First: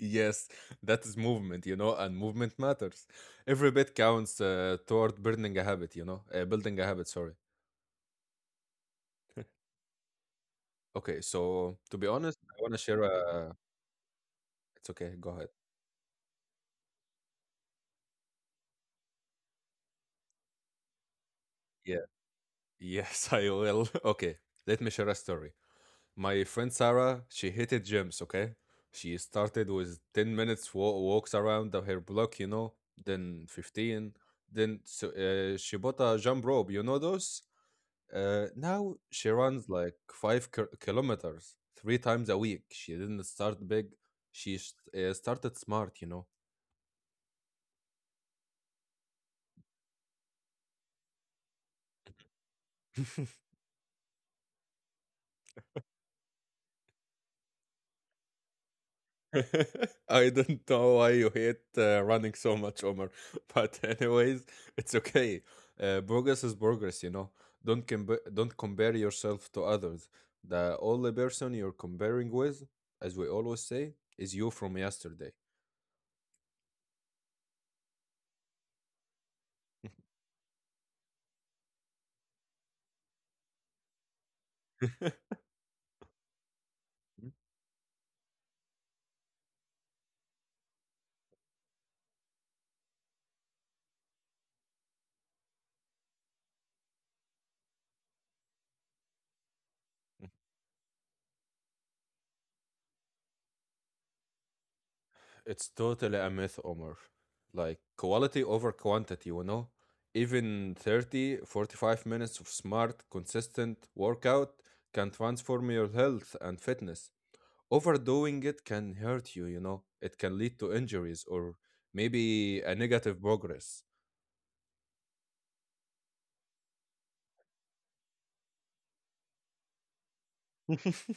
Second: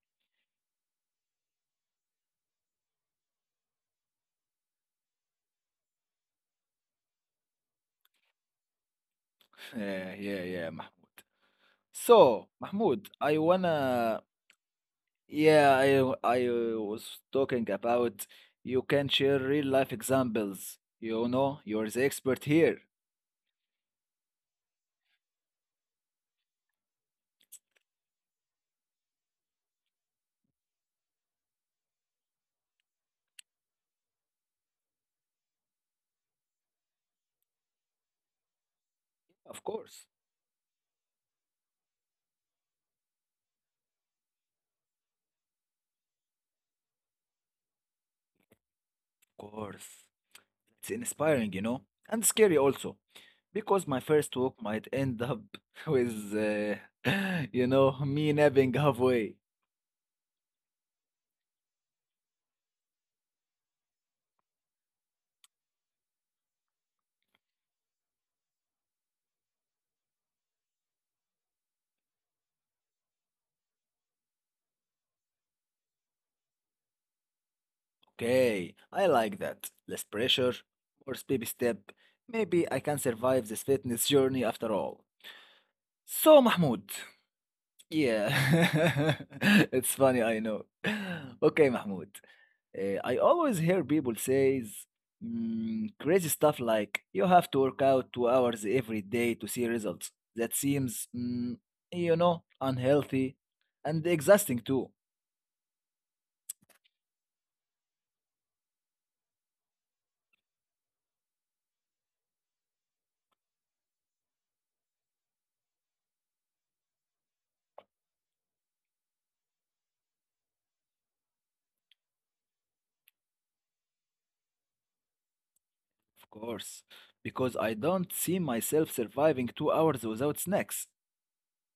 Yes, that is movement, you know, and movement matters. Every bit counts toward building a habit, you know, building a habit, sorry. Yeah, yeah, yeah, Mahmoud. Okay, so to be honest, So, I want to Mahmoud, share I a. wanna— It's okay, go yeah, ahead. I was talking about you can share real life examples. You know, you're the expert Yeah. here. Yes, I will. Okay, let me share a story. My friend Sarah, she hated gyms, okay? She started with 10 minutes walks around the- her block, you know, then 15. Then so, she bought a jump rope, you know those? Now Of she course, runs like 5 kilometers three times a week. She didn't start big. She started smart, you know. of course. It's inspiring, you know, and scary also, because my first walk might end up with, you know, me napping halfway. I don't know why you hate running so much, Omar. But anyways, it's okay. Progress is progress, you know. Don't compare yourself to others. The only person you're comparing with, as we always say, is you from yesterday. Okay, I like that. Less pressure, more baby step. Maybe I can survive this fitness journey after all. So, Mahmoud, yeah, it's funny, I know. Okay, Mahmoud. I always hear people says crazy stuff like you have to work out 2 hours every day to see results. That seems, you know, unhealthy and exhausting too, It's totally a myth, Omar. Like quality over quantity, you know? Even 30 to 45 minutes of smart, consistent workout can transform your health and fitness. Overdoing it can hurt you, you know. It can lead to injuries or maybe a negative progress. of course, because I don't see myself surviving 2 hours without snacks.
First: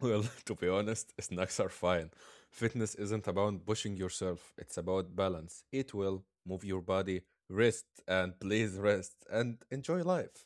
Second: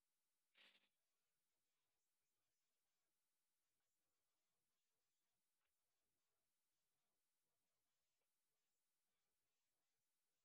Well, to be honest, snacks are fine. Fitness isn't about pushing yourself, it's about balance. Eat well, move your body, rest, and please rest and enjoy life.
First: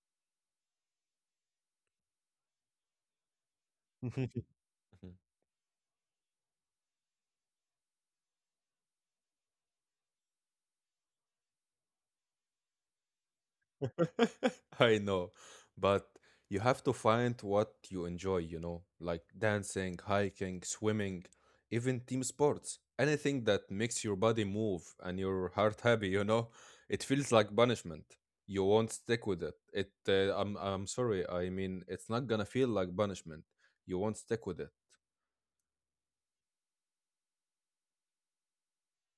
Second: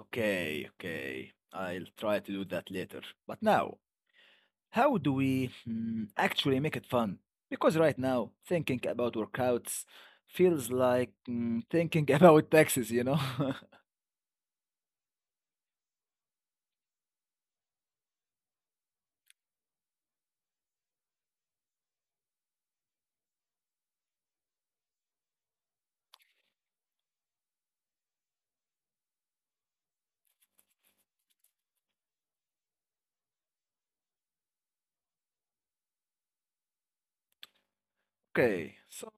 Okay, okay, I'll try to do that later. But now, how do we actually make it fun? Because right now, thinking about workouts feels like thinking about taxes, you know? I know, but you have to find what you enjoy, you know, like dancing, hiking, swimming, even team sports. Anything that makes your body move and your heart happy, you know, it feels like punishment. You won't stick with it. It, I'm sorry. I mean, it's not gonna feel like punishment. You won't stick with Okay, so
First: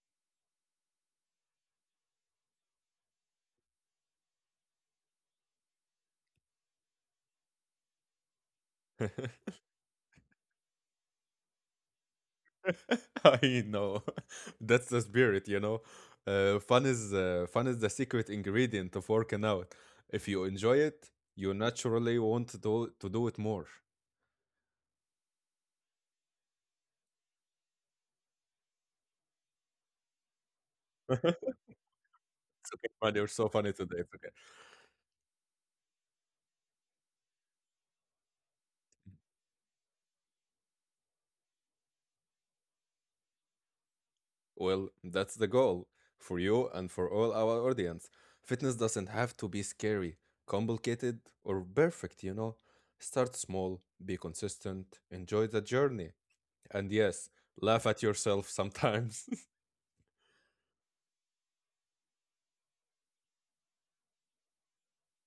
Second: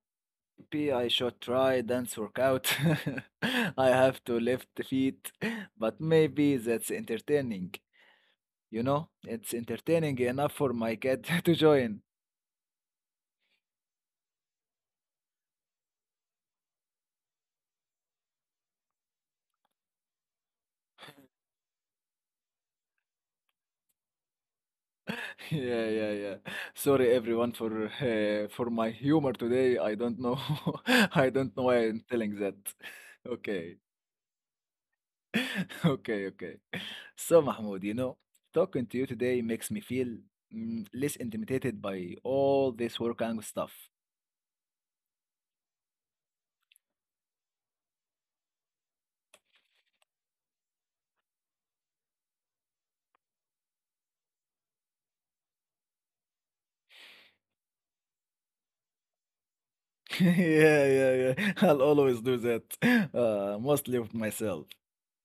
maybe I should try dance workout. I have to lift the feet, but maybe that's entertaining, you know? it. It's entertaining enough for my cat to join. I know. That's the spirit, you know. Fun is the secret ingredient of working out. If you enjoy it, you naturally want to do it more. Yeah, yeah, yeah. Sorry everyone for for my humor today. I don't know. I don't know why I'm telling that. Man, you're so funny Okay. today. Okay. Okay, okay. So, Mahmoud, you know, talking to you today makes me feel less intimidated by all this work and stuff. Well, that's the goal for you and for all our audience. Fitness doesn't have to be scary, complicated, or perfect, you know. Start small, be consistent, enjoy the journey, and yes, laugh at yourself sometimes. Yeah, yeah, yeah. I'll always do that, mostly with myself.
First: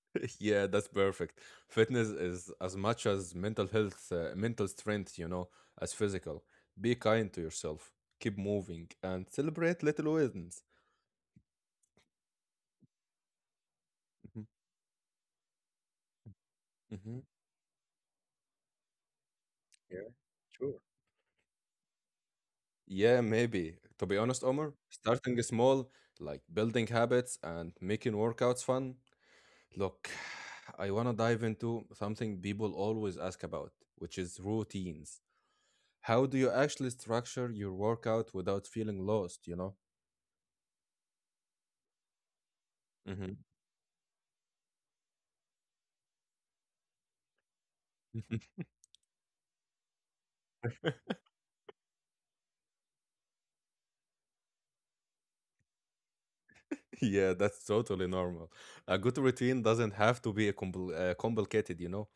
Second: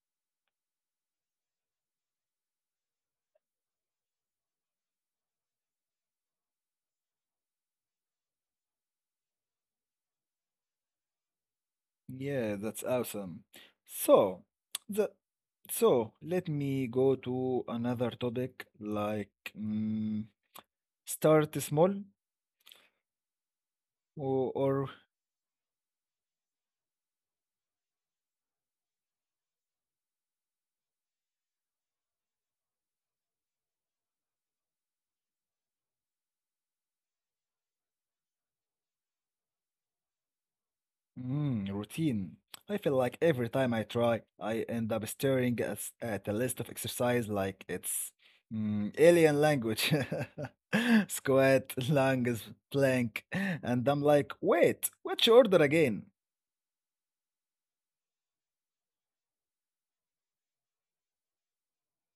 Yeah, that's perfect. Fitness is as much as mental strength, you know, as physical. Be kind to yourself, keep moving, and celebrate little wins. Yeah, that's awesome. Mhm, So, the so let me go mhm. to another topic, like Yeah, mm, sure. start small Yeah, maybe. To be honest, or, Omar, or starting small, like building habits and making workouts fun. Look, I want to dive into something people always ask about, which is routines. How do you actually structure your workout without feeling lost, you know? Routine. I feel like Hmm. every time I try, I end up staring at, at a list of exercise like it's alien language. Squat, lunges, plank, and I'm like, wait, which order again? Yeah, that's totally normal. A good routine doesn't have to be complicated, you know.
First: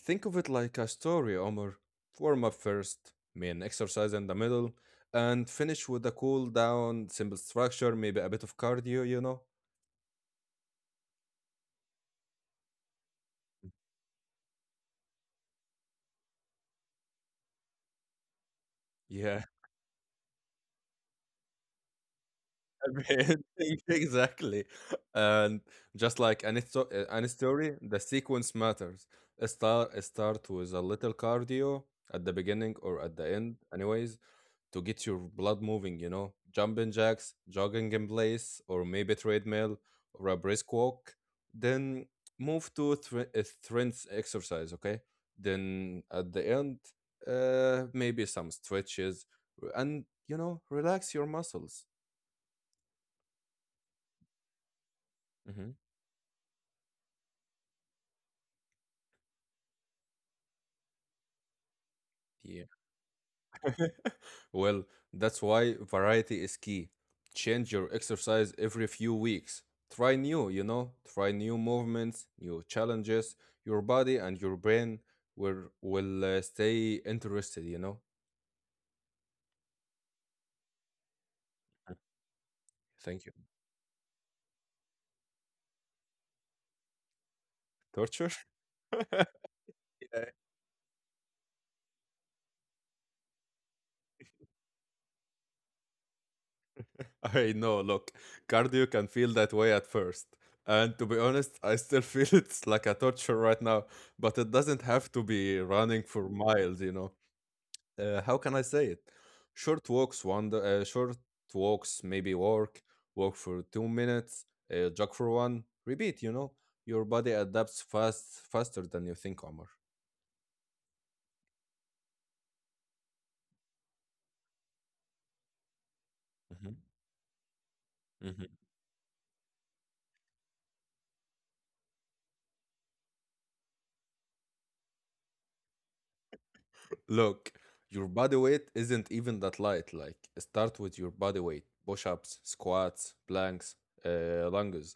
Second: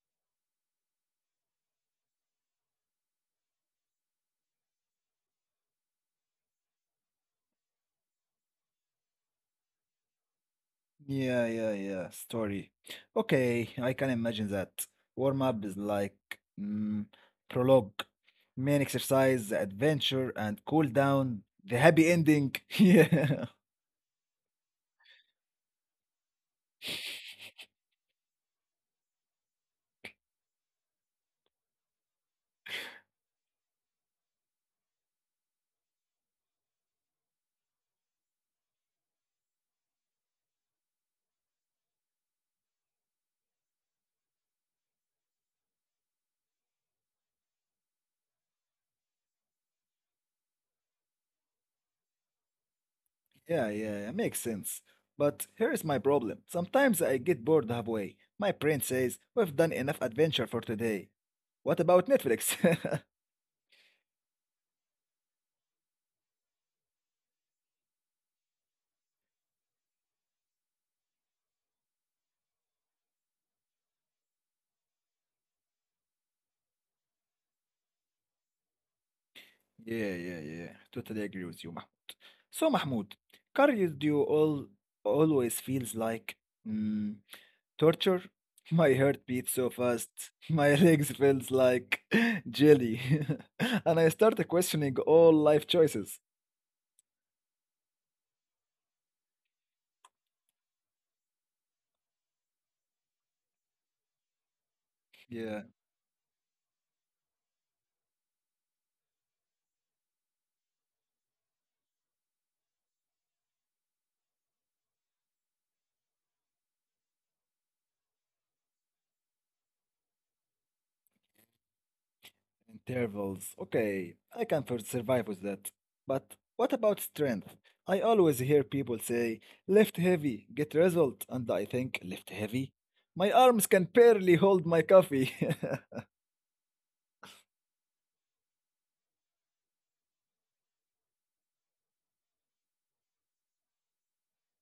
Think of it like a story, Omar. Warm up first, main exercise in the middle, and finish with a cool down, simple structure, maybe a bit of cardio, you know. Yeah, yeah, yeah. Story. Okay, I can imagine that. Warm up is like mm, prologue, main Yeah, exercise, adventure, and cool down. The happy ending. everything, exactly. And just like Yeah. Any story, the sequence matters. Start with a little cardio at the beginning or at the end, anyways to get your blood moving, you know, jumping jacks, jogging in place, or maybe treadmill or a brisk walk. Then move to a strength exercise, okay? Then at the end, maybe some stretches and, you know, relax your muscles. Yeah, yeah, it makes sense. But Hmm. here is my problem. Sometimes I get bored halfway. My brain says, we've done enough adventure for today. What about Netflix? Well, that's why variety is key. Change your exercise every few weeks. Try new, you know, try new movements, new challenges. Your body and your brain will stay interested, you know. Yeah, yeah, yeah. Totally agree with you, Mahmoud. So, Mahmoud, Thank you. cardio all always feels like mm, Torture? torture. My heart beats so Yeah. fast. My legs feels like jelly. And I start questioning all life choices. I know, look, cardio can feel that way at first. And to be honest, I still feel it's like a torture right now, but it doesn't have to be Yeah. running for miles, you know. How can I say it? Short walks, wonder. Short walks, maybe walk for two minutes, jog for one. Repeat. You know, your body adapts faster than you think, Omar. Intervals. Okay, I can for survive with that. But what Mm-hmm. about strength? I always Mm-hmm. hear people say, lift heavy, get result. And I think, lift heavy? My arms can barely hold my coffee. Look, your body weight isn't even that light. Like, start with your body weight push ups, squats, planks, lunges.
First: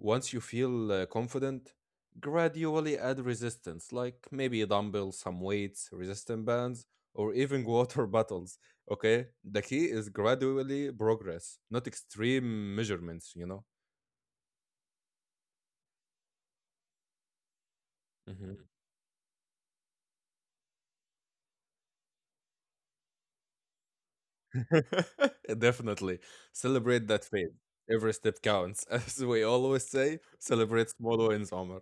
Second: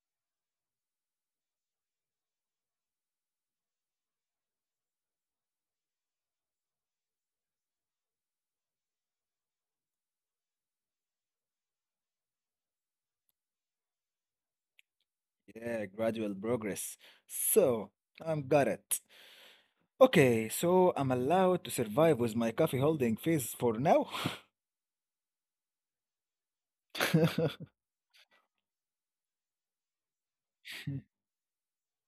Once you feel confident, gradually add resistance, like maybe a dumbbell, some weights, resistance bands, or even water bottles. Okay? The key is gradually progress, not extreme measurements, you know? Yeah, gradual progress. So, I'm Mm-hmm. got it. Okay, so I'm allowed to survive with my coffee holding phase for now? Definitely. Celebrate that phase. Every step counts. As we always say, celebrate small wins, Omar.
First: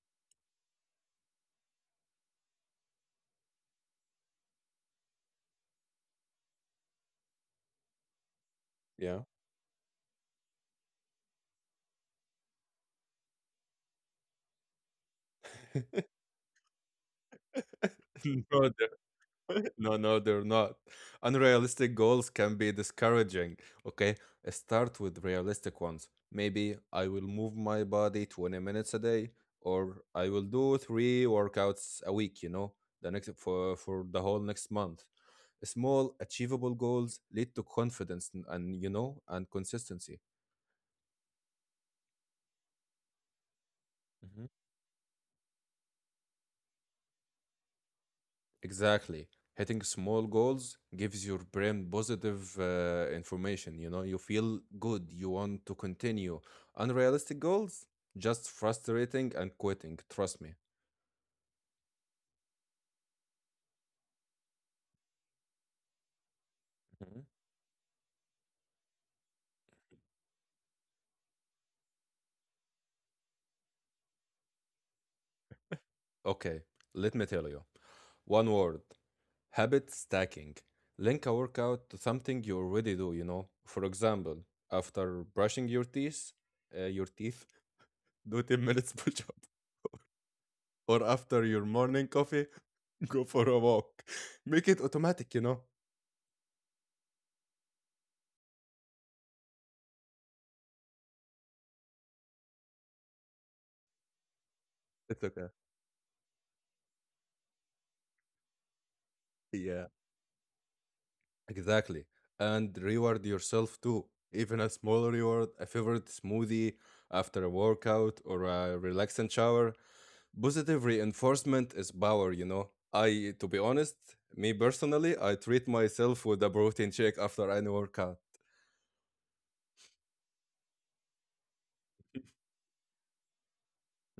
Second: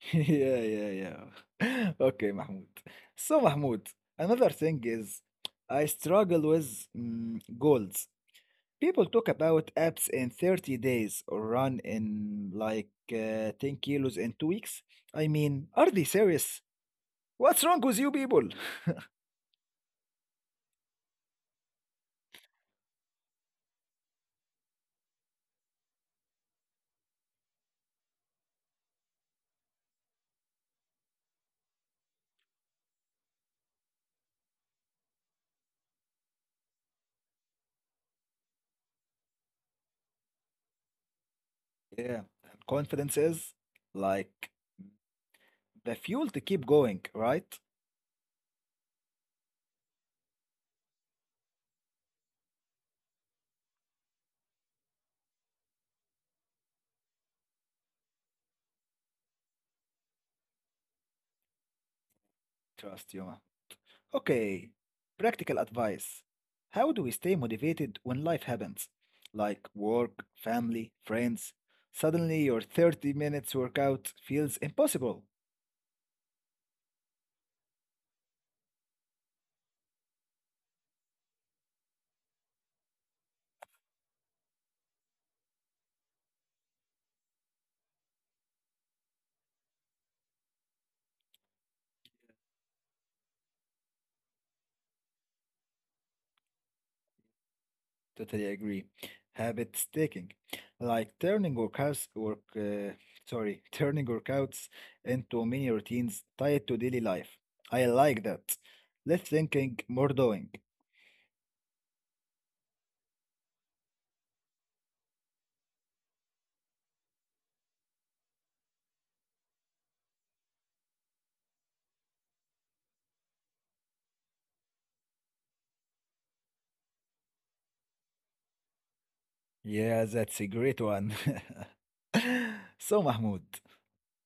Yeah, yeah, yeah. Okay, Mahmoud. So, Mahmoud, another thing is I struggle with goals. People Yeah. talk about apps in 30 days or run in like 10 kilos in 2 weeks. I mean, are they serious? What's wrong with you No, people? No, no, they're not. Unrealistic goals can be discouraging. Okay. Start with realistic ones. Maybe I will move my body 20 minutes a day, or I will do three workouts a week, you know, the next for the whole next month. Small, achievable goals lead to confidence and consistency. Yeah, and confidence is Mhm. like the fuel to keep going, right? Exactly. Hitting small goals gives your brain positive information. You know, you feel good, you want to continue. Unrealistic goals, just frustrating and quitting. Trust me. Trust you, okay, practical advice. How do we Mhm. stay motivated when life happens? Like work, family, friends. Suddenly, your 30 minutes workout feels impossible. Okay, let me tell you one word: habit stacking. Link a workout to something you already do, you know. For example, after brushing your teeth, do 10 minutes push or after your morning coffee, go for a walk. Make it automatic, you know? Totally agree. Habit stacking, like turning workouts, sorry, turning workouts It's okay. into mini routines tied to daily life. I like that. Less Yeah, thinking, more doing. exactly. And reward yourself too. Even a small reward, a favorite smoothie after a workout or a relaxing shower. Positive reinforcement is power, you know? To be honest, me personally, I treat myself with a protein shake after any workout. Yeah, that's a great one. So, Mahmoud.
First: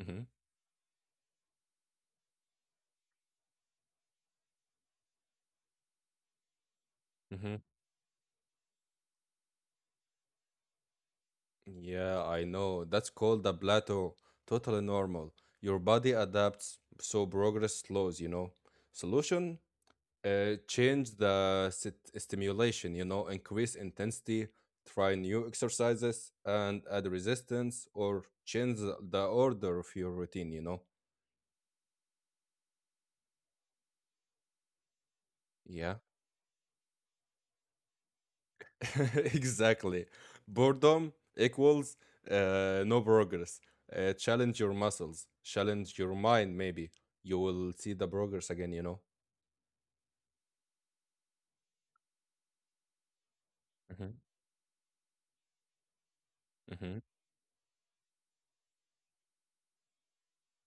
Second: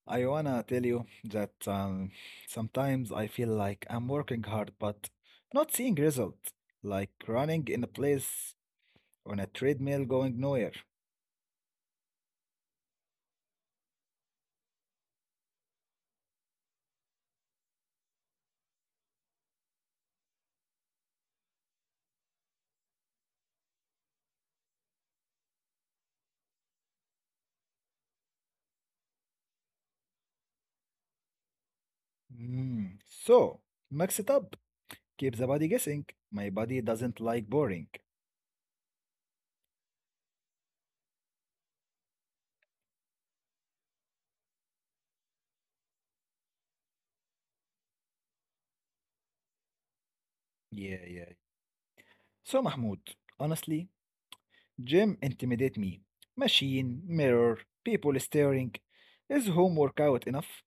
I wanna tell you that sometimes I feel like I'm working hard but not seeing results, like Hmm. running in a place on a treadmill going nowhere. Yeah, I know. That's called the plateau. Totally normal. Your body adapts, so progress slows, you know. Solution? Change the stimulation, you know, increase intensity, try new exercises, and add resistance or change the order of your routine, you know. Mm. So, mix it up, keep the Yeah, body guessing. My body doesn't like boring. exactly. Boredom equals no progress. Challenge your muscles, challenge your mind, maybe. You will see the progress again, you know. Yeah, yeah. So, Mahmoud, honestly, Mhm, gym intimidate me. mhm. Machine, mirror, people staring. Is home workout enough?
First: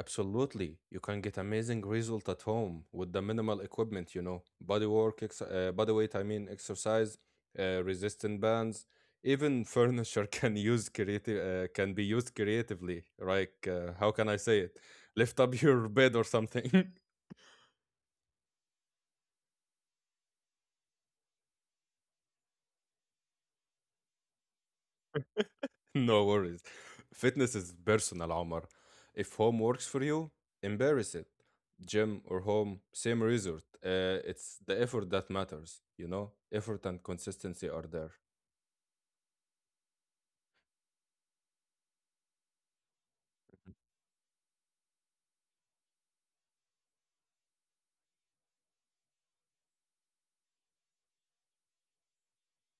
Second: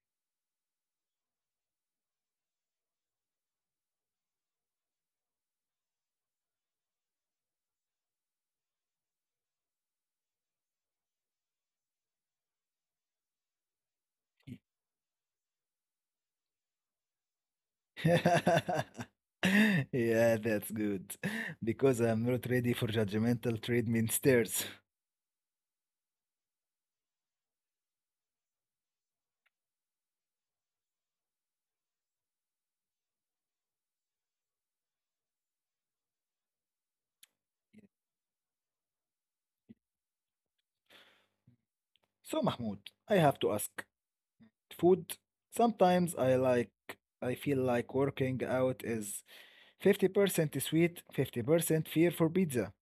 Absolutely. You can get amazing result at home with the minimal equipment, you know, body work, ex body weight, exercise, resistant bands, even furniture can use creative can be used creatively. How can I say it? Lift up your bed or something. Yeah, that's good. Because I'm not ready for judgmental treatment stairs. No worries. Fitness is personal, Omar. If home works for you, embrace it. Gym or home, same result. It's the effort that matters, you know? Effort and consistency are there. So, Mahmoud, I have to ask. Food? Sometimes I I feel like working out is 50% sweet, 50% fear for pizza.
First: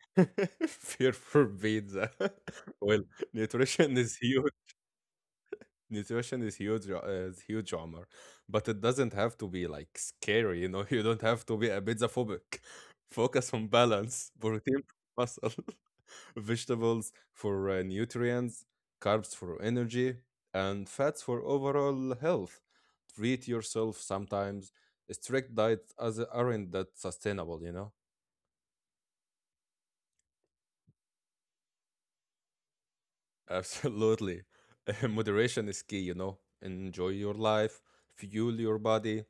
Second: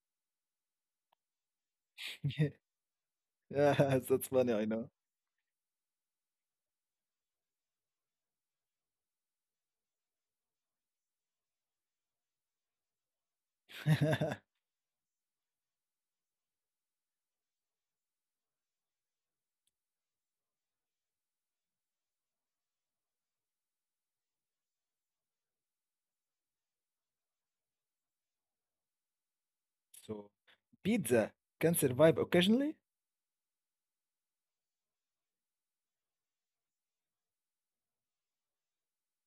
Fear forbids. well, Nutrition Yeah, is that's huge. funny, I know. Nutrition is huge armor, but it doesn't have to be like scary. You know You don't have to be a pizza phobic. Focus on balance: protein for muscle, vegetables for nutrients, carbs for energy, and fats for overall health. Treat yourself sometimes. Strict diets as aren't that sustainable, you know. So, pizza can survive occasionally? Absolutely. Moderation is key, you know. Enjoy your life, fuel your body.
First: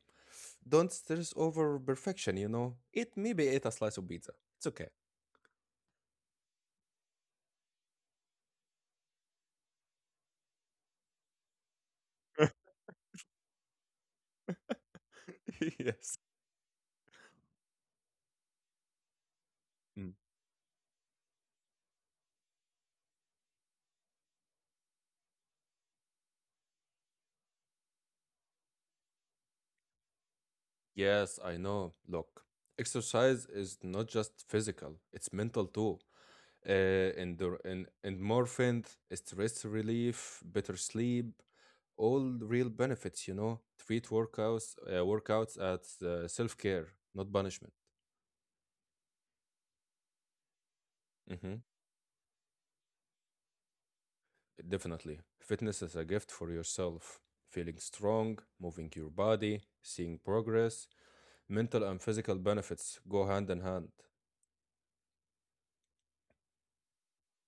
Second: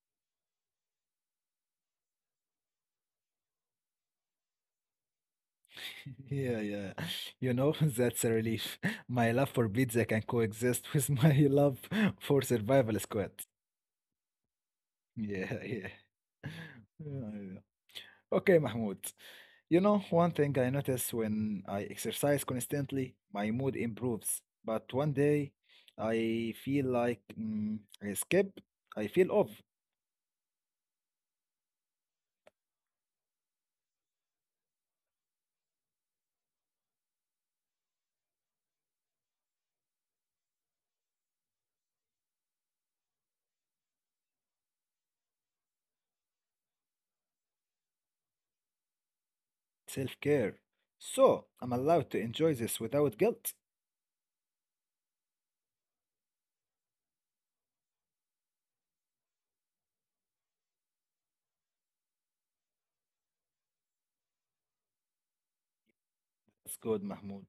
Don't stress over perfection, you know. Eat maybe eat a slice of pizza. It's okay. Yeah, yeah. You know, that's a relief. My love for pizza can coexist with my love for survival squad. Yeah, yeah. Yes. Yeah, yeah. Okay, Mahmoud. You know, Mm. one thing I notice when I exercise constantly, my mood improves. But one day, I feel like I skip, I feel off. Yes, I know. Look, exercise is not just physical, it's mental too. Uh, and endorphins, stress relief, better sleep, all real benefits, you know. Treat workouts as self care, not punishment. Self-care. Mm-hmm. So I'm allowed to enjoy this without guilt. Definitely. Fitness is a gift for yourself. Feeling strong, moving your body, seeing progress, mental and physical benefits go hand in hand. It's good, Mahmoud.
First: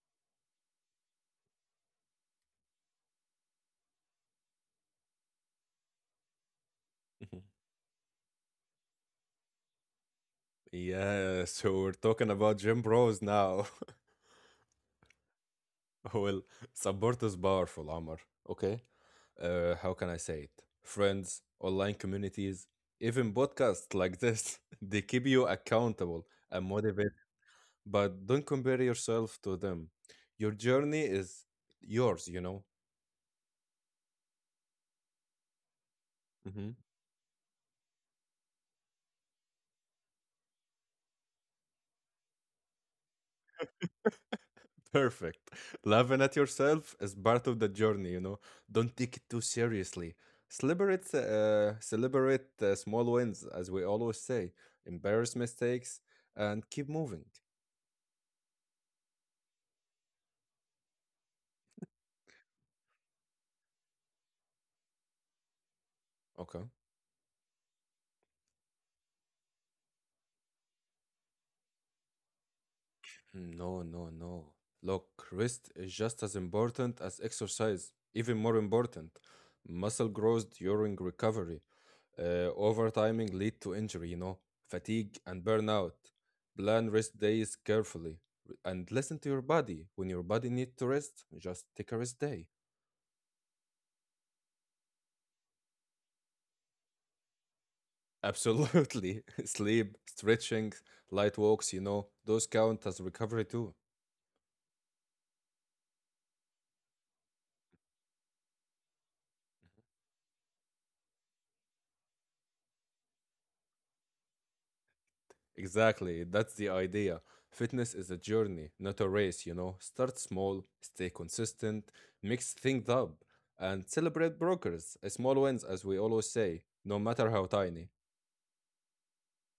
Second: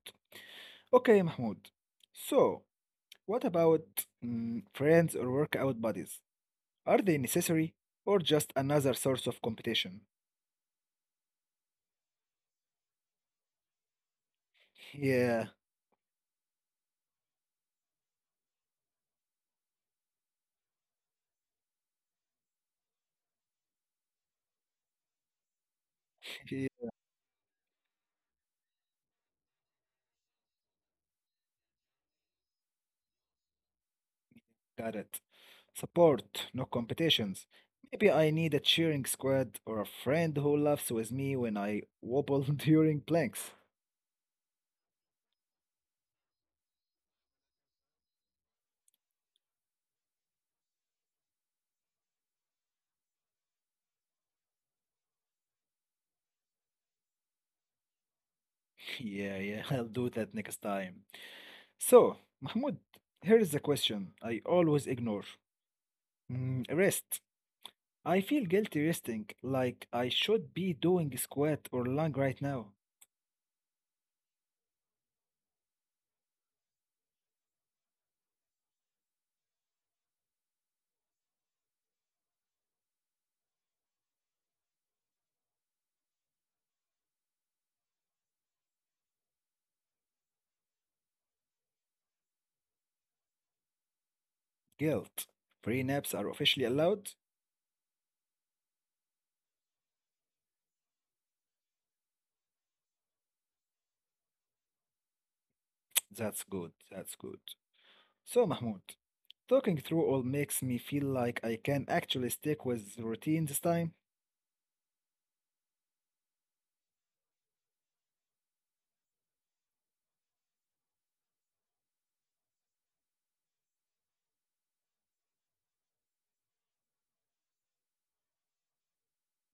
Okay, Mahmoud. So, what about friends or workout buddies? Are they Mhm. necessary or just another source of competition? Yeah, so we're talking about gym bros now. Yeah, well, Support is powerful, Amr. Okay. How can I say it? Friends, online communities, even podcasts like this, they keep you accountable and motivated. yeah, But don't compare yourself to them. Your journey is yours, you know. got it. Support, no competitions. Maybe I need a cheering squad or a friend who laughs with me when I wobble during planks. Perfect. Laughing at yourself is part of the journey, you know. Don't take it too seriously. Celebrate small wins, as we always say. Embarrass mistakes and keep moving. Yeah, yeah, I'll do that next time. So, Mahmoud, here is the question I always ignore. Okay. Mm, rest. I feel guilty resting, like I should be doing squat or lung right now. Mm, no, no, no. Look, rest is just as important as exercise, even more important. Muscle grows during recovery. Overtiming lead to injury, you know, fatigue and burnout. Plan rest days carefully and listen to your body. When your body needs to rest, just take a rest day. Guilt. Free naps are officially allowed? Absolutely. Sleep, stretching, light walks, you know, those count as recovery too. That's good. That's good. So, Mahmoud, talking through all makes me feel like I can actually stick with routine this time. Exactly. That's the idea. Fitness is a journey, not a race, you know. Start small, stay consistent, mix things up, and celebrate progress, small wins, as we always say, no matter how tiny.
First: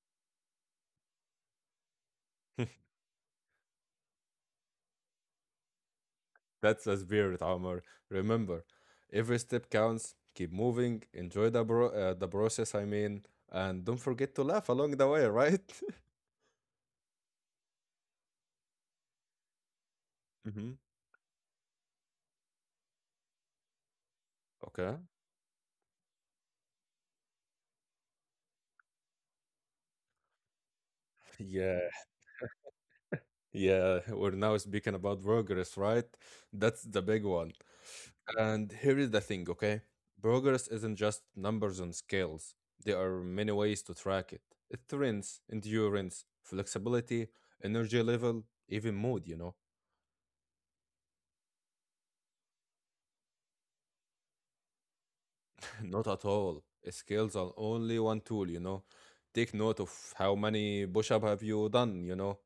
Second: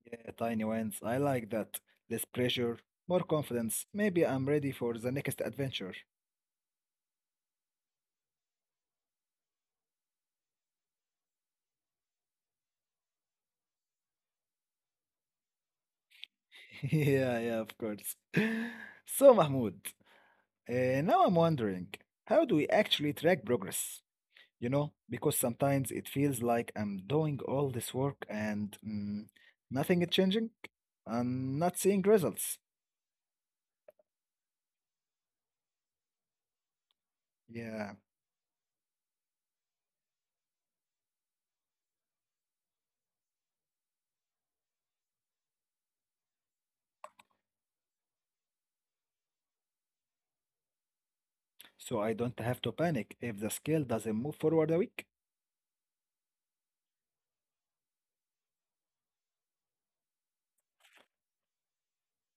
Yeah, tiny wins. I like that. Less pressure, more confidence. Maybe I'm ready for the next adventure. That's a spirit, Omar. Remember, every step counts. Keep moving. Enjoy the process. And don't forget to laugh along the way, right? Yeah, yeah, of course. So, Mahmoud, Hmm. Now I'm wondering, how do we actually track progress? You know, Okay. because sometimes it feels like I'm doing all this work and nothing is changing. I'm not Yeah. seeing results. Yeah. We're now speaking about progress, right? That's the big one. Yeah, And here is the thing, okay? Progress isn't just numbers on scales. There are many ways to track it. It trends, endurance, flexibility, energy level, even mood, you know. so I don't have to panic if the scale doesn't move forward a week. Not at all. Skills are only one tool, you know. Take note of how many push up have you done, you know,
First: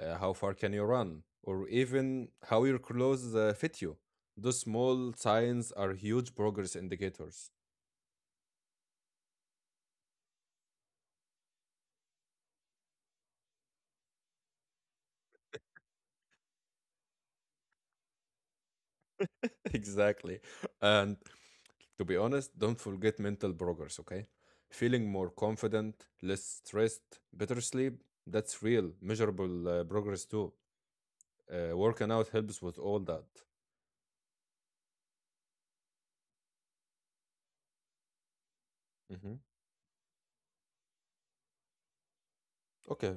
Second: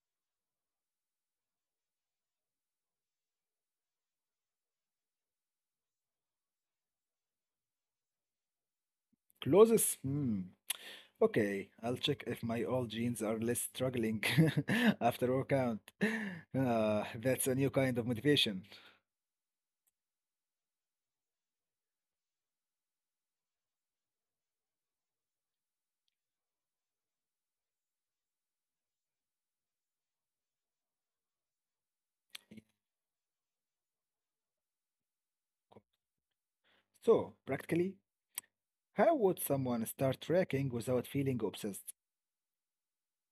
how far can you run, or even how your clothes fit you. Those small signs are huge progress indicators. Closes. Hmm. Okay, I'll check if my old jeans are less struggling after workout. That's a new kind of motivation. Exactly. And to be honest, don't forget mental progress, okay? Feeling more confident, less stressed, better sleep, that's real, measurable progress too. Working out helps with all that. So, practically, how would Mhm. someone start tracking without feeling obsessed? Okay,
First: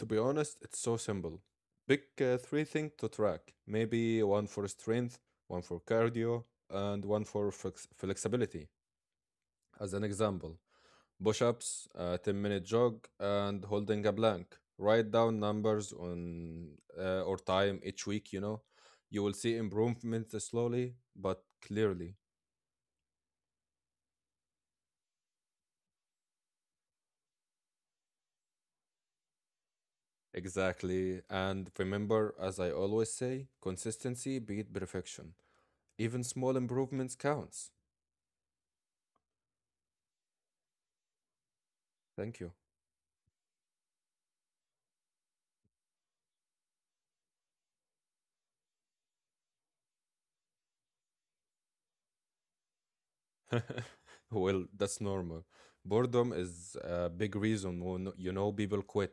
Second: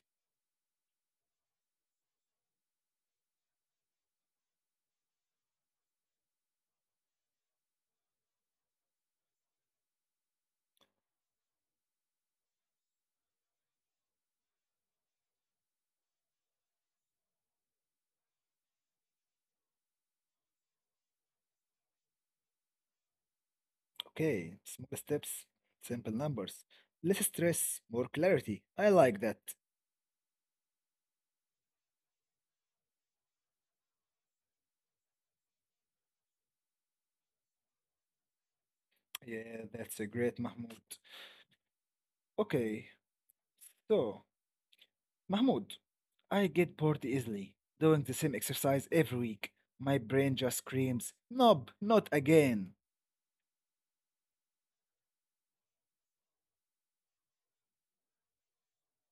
to be honest, it's so simple. Pick three things to track. Maybe one for strength, one for cardio, and one for flexibility. As an example, push ups, a 10-minute jog, and holding a blank. Write down numbers on or time each week, you know. You will see improvement slowly but clearly. Okay, small steps, simple numbers, less stress, more clarity. I like that. Exactly. And remember, as I always say, consistency beat perfection. Even small improvements counts. Yeah, that's a great Mahmoud. Thank you. Okay, so Mahmoud, I get bored easily doing the same exercise every week. My brain just screams, "Nope, not again." That's normal. Boredom is a big reason when you know people quit.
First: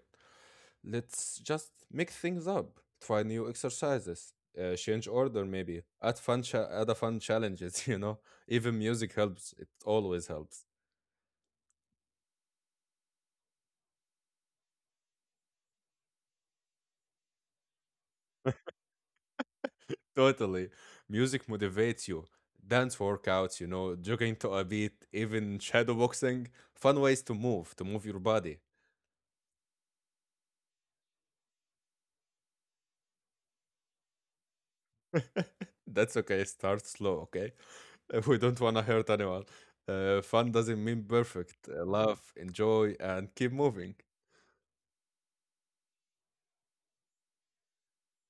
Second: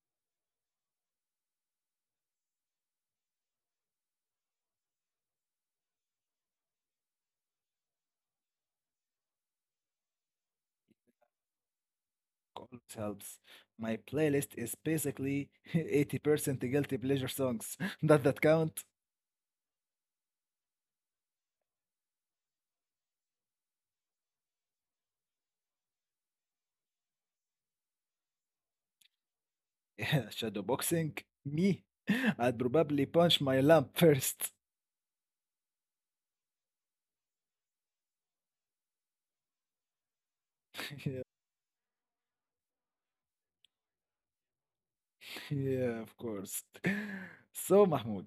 Let's just make things up, try new exercises, change order maybe, add a fun challenges. You know, even music helps. It always helps. Always helps. My playlist is basically 80% guilty pleasure songs. Does that count? Totally, music motivates you. Dance workouts, you know, jogging to a beat, even shadow boxing, fun ways to move your body. Yeah, shadow boxing, me. I'd probably punch my lamp first. That's okay. Start slow, okay? We don't want to hurt anyone. Fun doesn't mean perfect. Laugh, enjoy, and keep moving. Yeah, of course. So, Mahmoud,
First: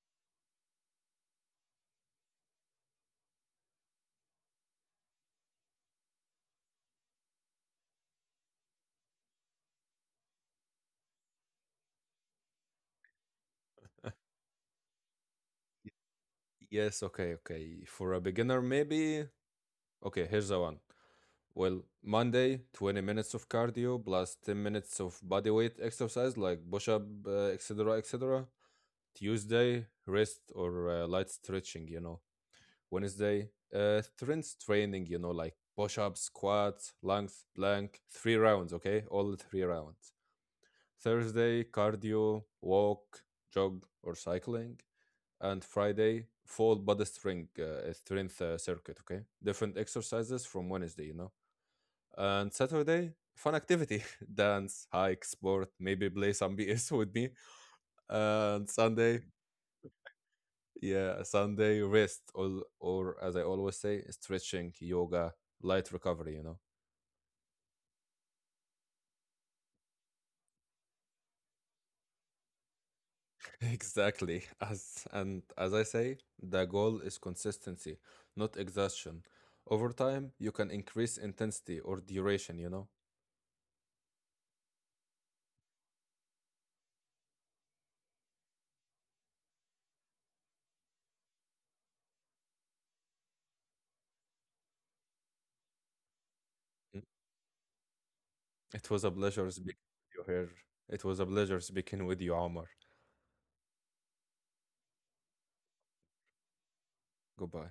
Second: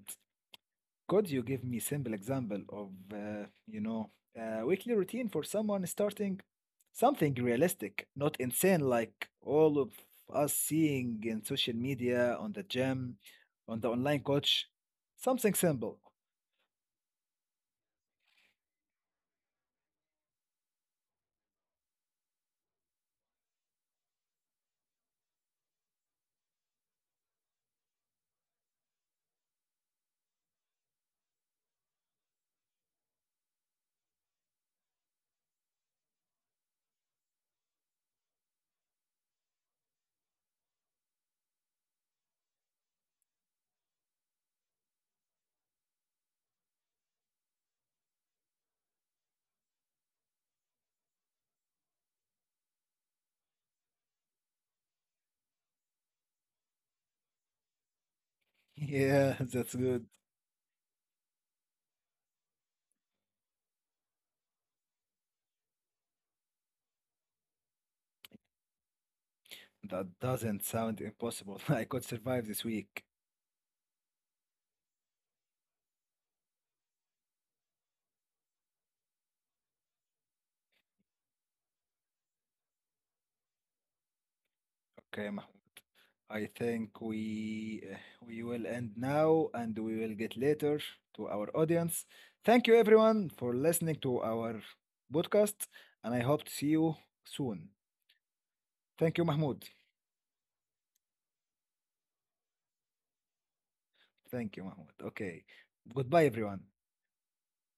could you give me simple example of, you know, a weekly routine for someone starting something realistic, not insane like all of us seeing in social media, on the gym, on the online coach? Something simple. Yes, okay, okay. For a beginner, maybe. Okay, here's the one. Well, Monday, 20 minutes of cardio plus 10 minutes of body weight exercise like push up, etc., etc. Tuesday, rest or light stretching, you know. Wednesday. Strength training, you know, like push ups, squats, lunges, plank, three rounds, okay? All three rounds. Thursday, cardio, walk, jog, or cycling. And Friday, full body strength circuit, okay? Different exercises from Wednesday, you know? And Saturday, fun activity dance, hike, sport, maybe play some BS with me. And Sunday, Yeah, that's good. yeah, Sunday rest, or as I always say, stretching, yoga, light recovery, you know? That doesn't sound impossible. I could survive this week. Exactly. As I say, the goal is consistency, not exhaustion. Over time, you can increase intensity or duration, you know? Okay, Mahmoud. I think we will end now and we will get later to our audience. Thank you everyone for listening to our podcast and I hope to see you Mm. soon. It was a Thank you pleasure Mahmoud. speaking with you here. It was a pleasure speaking with you, Omar. Thank you Mahmoud. Okay. Goodbye everyone. Goodbye.